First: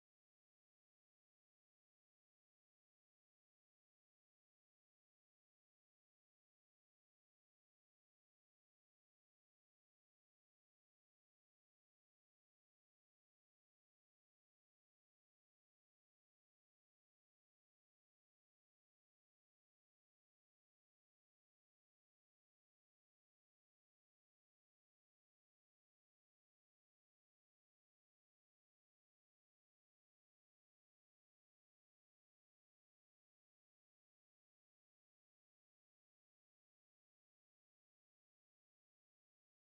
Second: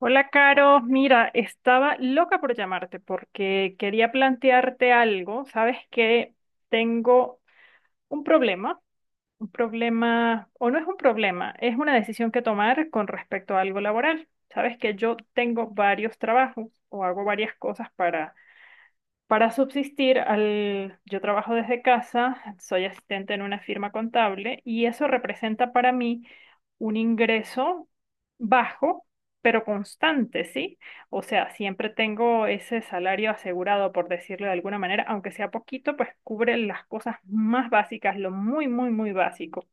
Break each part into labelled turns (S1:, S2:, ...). S1: Hola, Caro. Mira, estaba loca por llamarte porque quería plantearte algo. Sabes que tengo un problema, o no es un problema, es una decisión que tomar con respecto a algo laboral. Sabes que yo tengo varios trabajos o hago varias cosas para subsistir, yo trabajo desde casa, soy asistente en una firma contable y eso representa para mí un ingreso bajo, pero constante, ¿sí? O sea, siempre tengo ese salario asegurado, por decirlo de alguna manera, aunque sea poquito, pues cubre las cosas más básicas, lo muy, muy, muy básico.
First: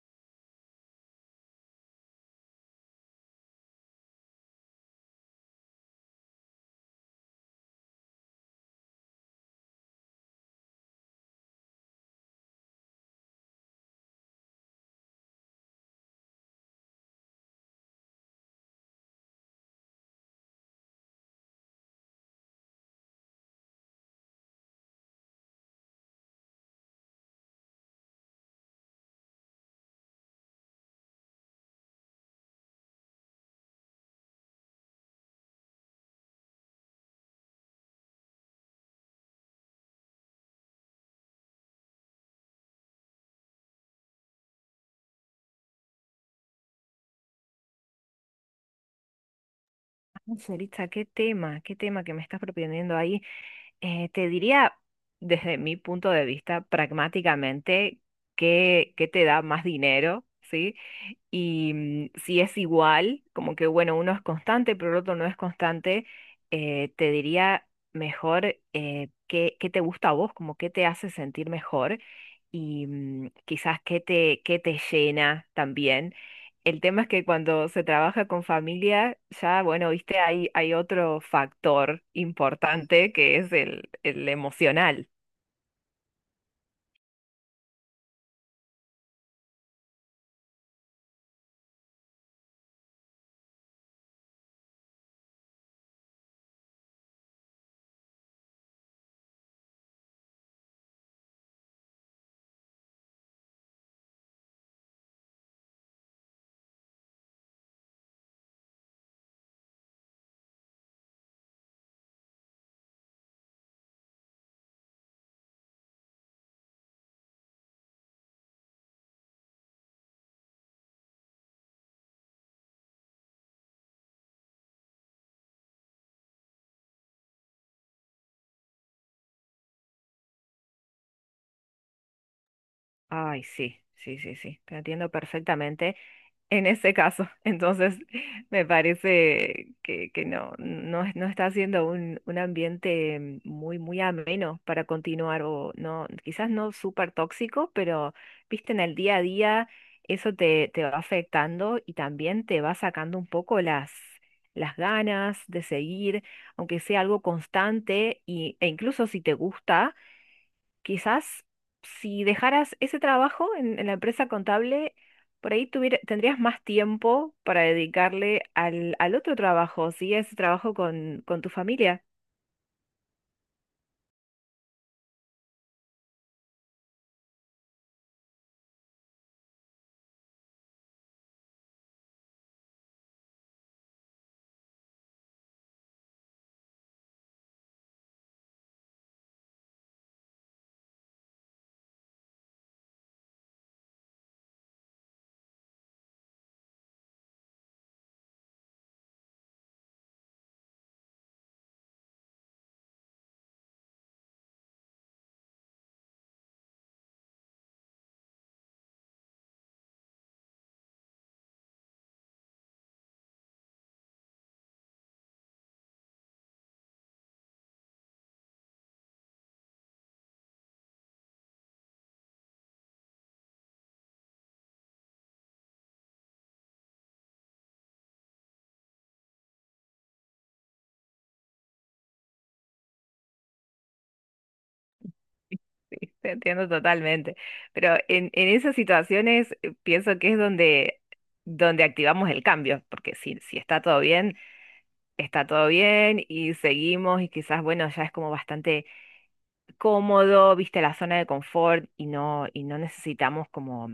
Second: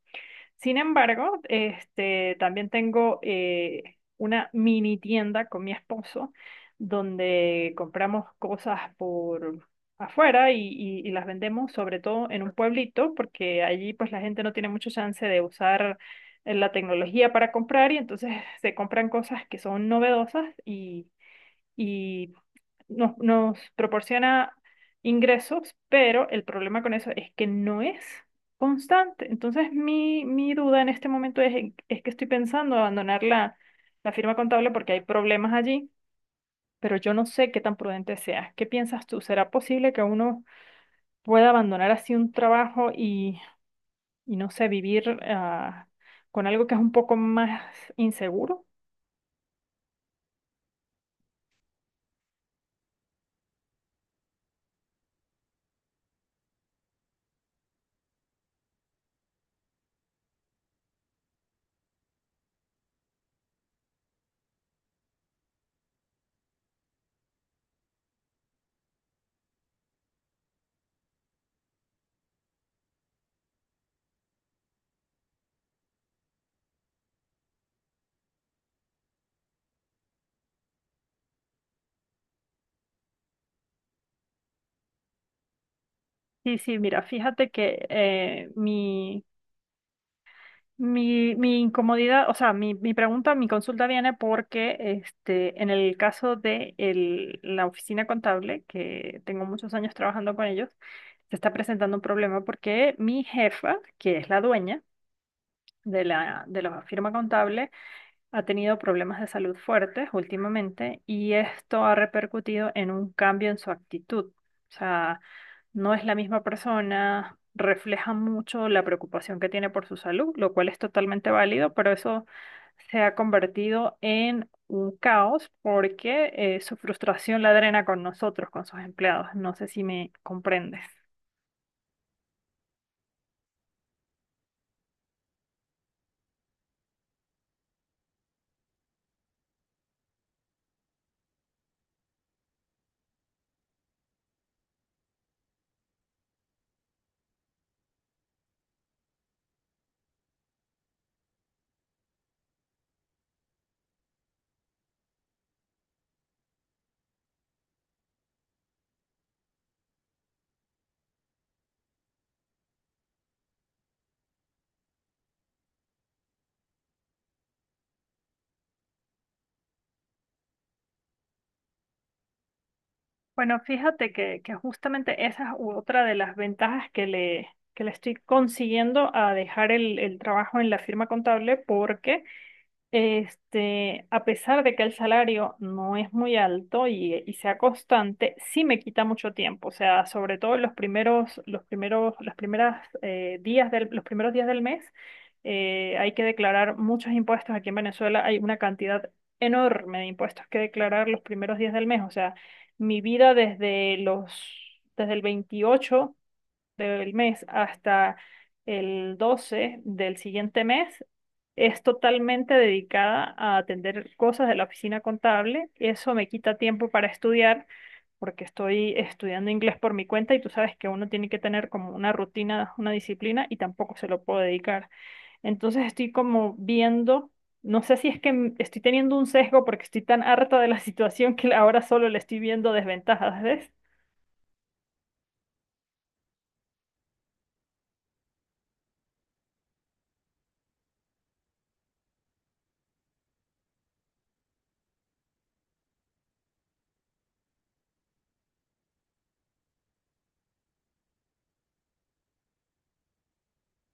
S1: Sin embargo, este, también tengo una mini tienda con mi esposo donde compramos cosas por afuera y las vendemos sobre todo en un pueblito porque allí pues la gente no tiene mucho chance de usar la tecnología para comprar y entonces se compran cosas que son novedosas y nos proporciona ingresos, pero el problema con eso es que no es constante. Entonces, mi duda en este momento es que estoy pensando abandonar la firma contable porque hay problemas allí, pero yo no sé qué tan prudente sea. ¿Qué piensas tú? ¿Será posible que uno pueda abandonar así un trabajo y no sé, vivir con algo que es un poco más inseguro?
S2: Cerita, qué tema que me estás proponiendo ahí. Te diría, desde mi punto de vista, pragmáticamente, qué te da más dinero, ¿sí? Y si es igual, como que bueno, uno es constante, pero el otro no es constante, te diría mejor. Qué te gusta a vos, como qué te hace sentir mejor y quizás qué qué te llena también. El tema es que cuando se trabaja con familia, ya, bueno, viste, hay otro factor importante que es el emocional.
S1: Sí, sí, mira, fíjate que mi incomodidad, o sea, mi pregunta, mi, consulta viene porque este, en el caso de la oficina contable, que tengo muchos años trabajando con ellos, se está presentando un problema porque mi jefa, que es la dueña de la firma contable, ha tenido problemas de salud fuertes últimamente y esto ha repercutido en un cambio en su actitud. O sea, no es la misma persona, refleja mucho la preocupación que tiene por su salud, lo cual es totalmente válido, pero eso se ha convertido en un caos porque su frustración la drena con nosotros, con sus empleados. No sé si me comprendes.
S2: Ay, sí, sí, sí, sí, te entiendo perfectamente. En ese caso. Entonces, me parece que no, no, no está siendo un ambiente muy ameno para continuar, o no, quizás no súper tóxico, pero viste, en el día a día eso te va afectando y también te va sacando un poco las ganas de seguir, aunque sea algo constante, e incluso si te gusta quizás, si dejaras ese trabajo en la empresa contable, por ahí tendrías más tiempo para dedicarle al otro trabajo, sí, a ese trabajo con tu familia.
S1: Bueno, fíjate que justamente esa es otra de las ventajas que le estoy consiguiendo a dejar el trabajo en la firma contable porque este, a pesar de que el salario no es muy alto y sea constante, sí me quita mucho tiempo. O sea, sobre todo en las primeras días del, los primeros días del mes, hay que declarar muchos impuestos. Aquí en Venezuela hay una cantidad enorme de impuestos que declarar los primeros días del mes. O sea, mi vida desde el 28 del mes hasta el 12 del siguiente mes es totalmente dedicada a atender cosas de la oficina contable. Eso me quita tiempo para estudiar porque estoy estudiando inglés por mi cuenta y tú sabes que uno tiene que tener como una rutina, una disciplina y tampoco se lo puedo dedicar. Entonces estoy como viendo, no sé si es que estoy teniendo un sesgo porque estoy tan harta de la situación que ahora solo le estoy viendo desventajas, ¿ves?
S2: Sí, te entiendo totalmente. Pero en esas situaciones pienso que es donde, donde activamos el cambio, porque si está todo bien, está todo bien y seguimos y quizás, bueno, ya es como bastante cómodo, viste, la zona de confort y no necesitamos como...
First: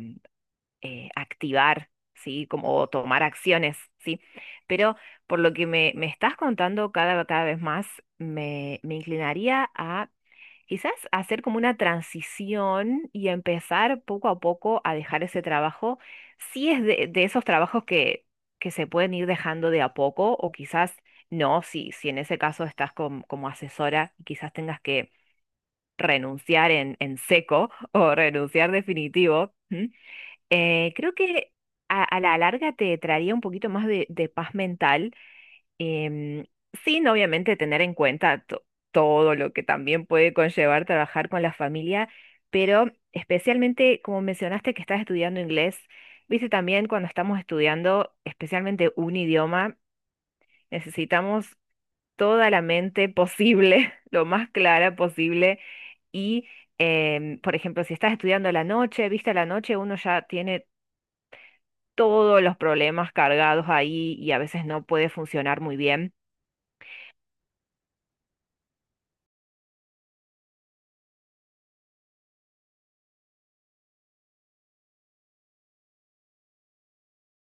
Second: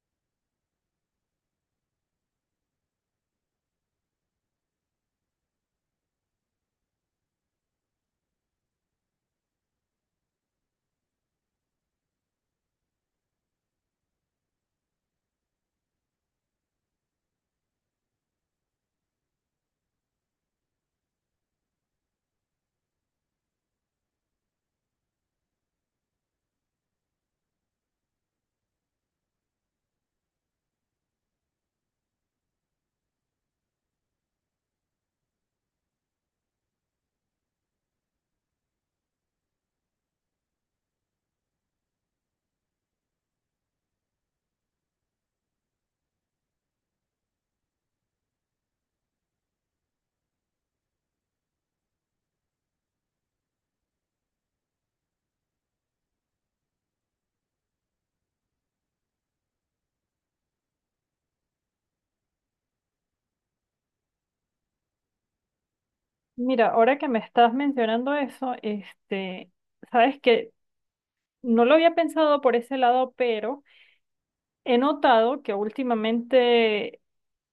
S2: activar, ¿sí? Como tomar acciones, ¿sí? Pero por lo que me estás contando cada vez más, me inclinaría a quizás hacer como una transición y empezar poco a poco a dejar ese trabajo, si es de esos trabajos que se pueden ir dejando de a poco o quizás no, si, si en ese caso estás como asesora y quizás tengas que renunciar en seco o renunciar definitivo. ¿M? Creo que a la larga te traería un poquito más de paz mental, em, sin obviamente tener en cuenta todo lo que también puede conllevar trabajar con la familia, pero especialmente como mencionaste que estás estudiando inglés, viste también cuando estamos estudiando especialmente un idioma, necesitamos toda la mente posible, lo más clara posible. Y, por ejemplo, si estás estudiando a la noche, viste, a la noche uno ya tiene todos los problemas cargados ahí y a veces no puede funcionar muy bien.
S1: Mira, ahora que me estás mencionando eso, este, sabes que no lo había pensado por ese lado, pero he notado que últimamente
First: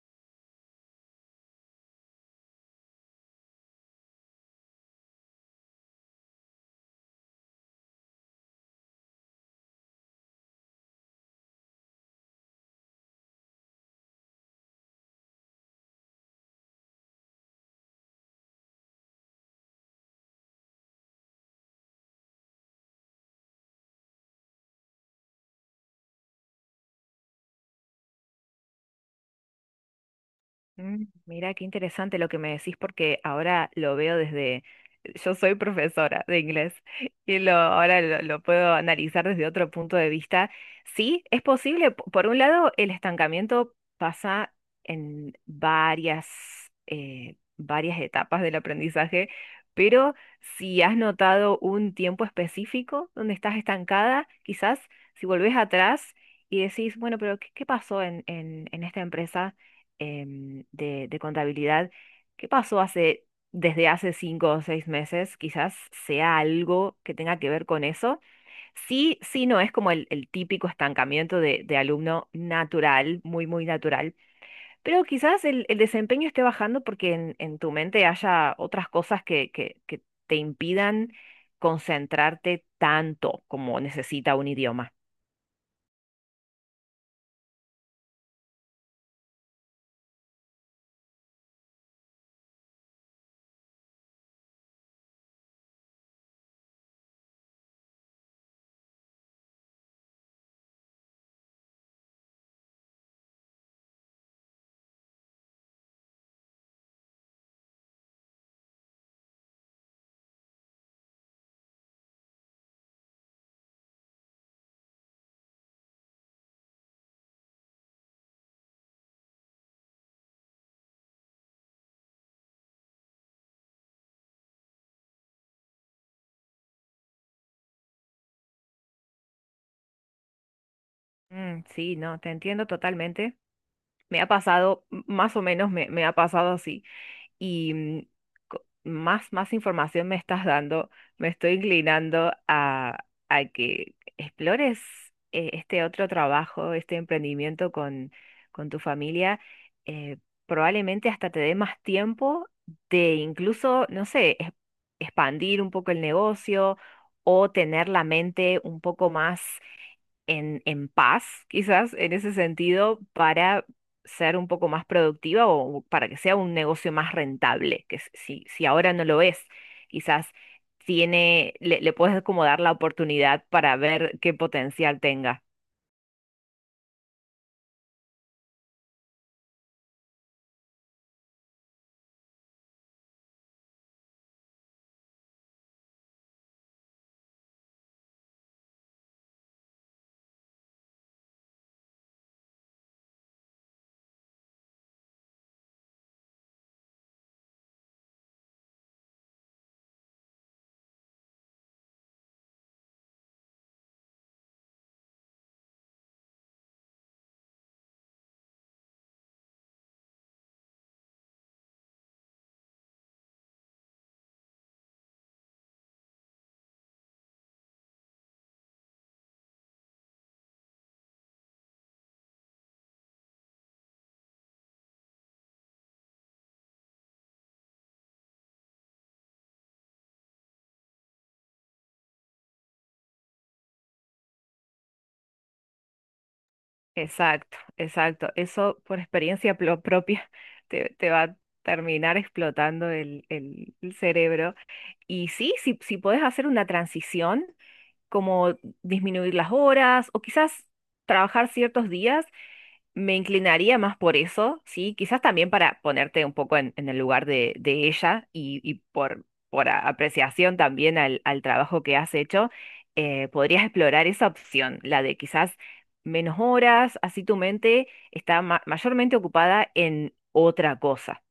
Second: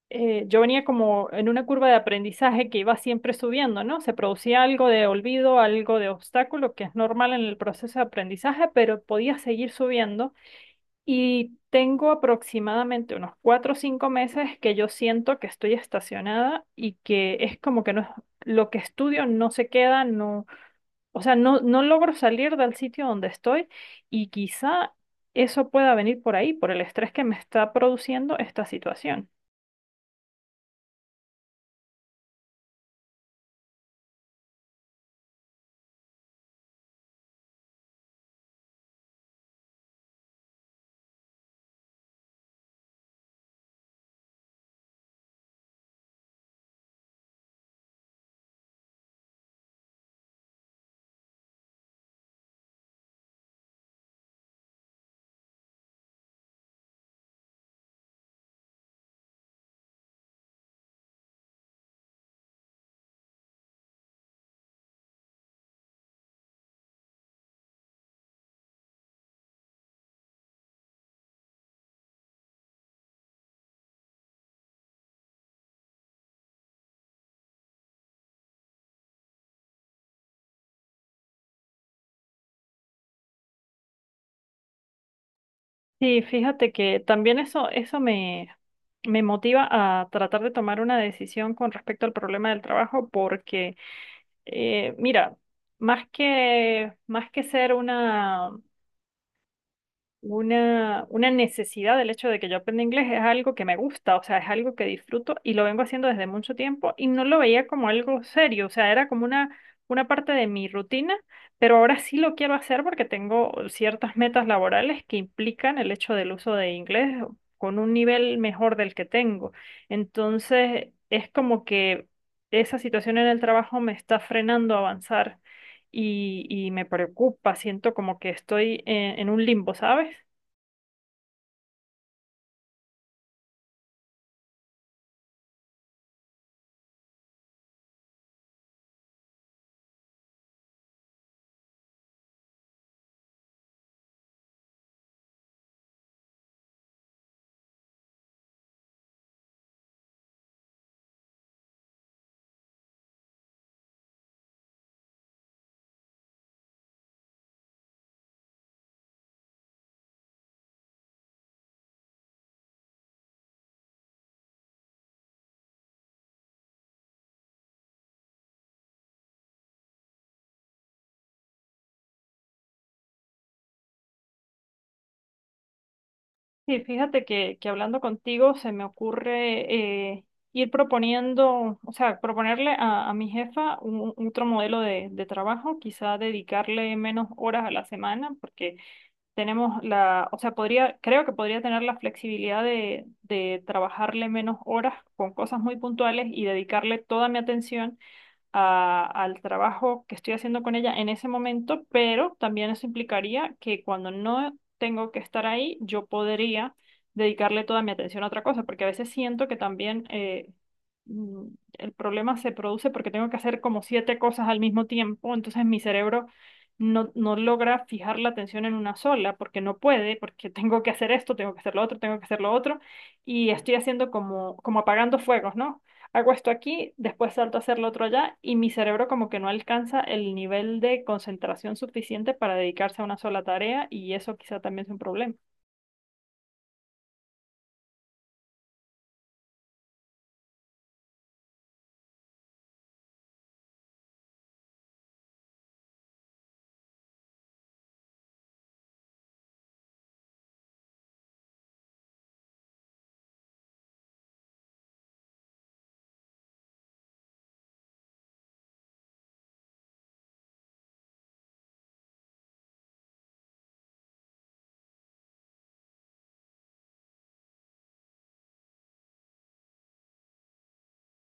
S1: yo venía como en una curva de aprendizaje que iba siempre subiendo, ¿no? Se producía algo de olvido, algo de obstáculo, que es normal en el proceso de aprendizaje, pero podía seguir subiendo. Y tengo aproximadamente unos 4 o 5 meses que yo siento que estoy estacionada y que es como que no, lo que estudio no se queda, no, o sea, no logro salir del sitio donde estoy y quizá eso pueda venir por ahí, por el estrés que me está produciendo esta situación.
S2: Mira, qué interesante lo que me decís porque ahora lo veo desde, yo soy profesora de inglés y lo, ahora lo puedo analizar desde otro punto de vista. Sí, es posible. Por un lado, el estancamiento pasa en varias, varias etapas del aprendizaje, pero si has notado un tiempo específico donde estás estancada, quizás si volvés atrás y decís, bueno, pero ¿qué, qué pasó en, en esta empresa? De contabilidad, ¿qué pasó hace, desde hace cinco o seis meses? Quizás sea algo que tenga que ver con eso. Sí, sí, no es como el típico estancamiento de alumno natural, muy, muy natural, pero quizás el desempeño esté bajando porque en tu mente haya otras cosas que te impidan concentrarte tanto como necesita un idioma.
S1: Sí, fíjate que también eso me motiva a tratar de tomar una decisión con respecto al problema del trabajo porque mira, más que ser una necesidad del hecho de que yo aprenda inglés, es algo que me gusta, o sea, es algo que disfruto y lo vengo haciendo desde mucho tiempo y no lo veía como algo serio, o sea, era como una parte de mi rutina, pero ahora sí lo quiero hacer porque tengo ciertas metas laborales que implican el hecho del uso de inglés con un nivel mejor del que tengo. Entonces, es como que esa situación en el trabajo me está frenando a avanzar y me preocupa, siento como que estoy en un limbo, ¿sabes?
S2: Sí, no, te entiendo totalmente. Me ha pasado, más o menos me ha pasado así. Y más, más información me estás dando, me estoy inclinando a que explores este otro trabajo, este emprendimiento con tu familia. eh, Probablemente hasta te dé más tiempo de incluso, no sé, expandir un poco el negocio o tener la mente un poco más en paz, quizás, en ese sentido, para ser un poco más productiva o para que sea un negocio más rentable, que si, si ahora no lo es, quizás le puedes como dar la oportunidad para ver qué potencial tenga.
S1: Sí, fíjate que hablando contigo se me ocurre ir proponiendo, o sea, proponerle a mi jefa un otro modelo de trabajo, quizá dedicarle menos horas a la semana, porque o sea, podría, creo que podría tener la flexibilidad de trabajarle menos horas con cosas muy puntuales y dedicarle toda mi atención al trabajo que estoy haciendo con ella en ese momento, pero también eso implicaría que cuando no tengo que estar ahí, yo podría dedicarle toda mi atención a otra cosa, porque a veces siento que también mm, el problema se produce porque tengo que hacer como siete cosas al mismo tiempo, entonces mi cerebro no logra fijar la atención en una sola, porque no puede, porque tengo que hacer esto, tengo que hacer lo otro, tengo que hacer lo otro, y estoy haciendo como, como apagando fuegos, ¿no? Hago esto aquí, después salto a hacer lo otro allá y mi cerebro como que no alcanza el nivel de concentración suficiente para dedicarse a una sola tarea y eso quizá también es un problema.
S2: Exacto, exacto. Eso por experiencia propia te va a terminar explotando el cerebro. Y sí, si, si puedes hacer una transición como disminuir las horas o quizás trabajar ciertos días, me inclinaría más por eso, ¿sí? Quizás también para ponerte un poco en el lugar de ella y por apreciación también al trabajo que has hecho, podrías explorar esa opción, la de quizás menos horas, así tu mente está mayormente ocupada en otra cosa.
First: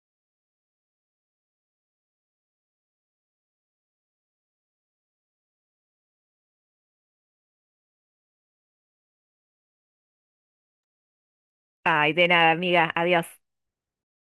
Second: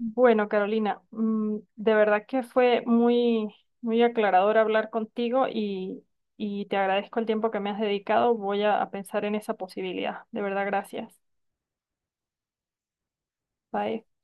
S1: Bueno, Carolina, de verdad que fue muy, muy aclarador hablar contigo y te agradezco el tiempo que me has dedicado. Voy a pensar en esa posibilidad. De verdad, gracias.
S2: Ay, de nada, amiga, adiós.
S1: Bye.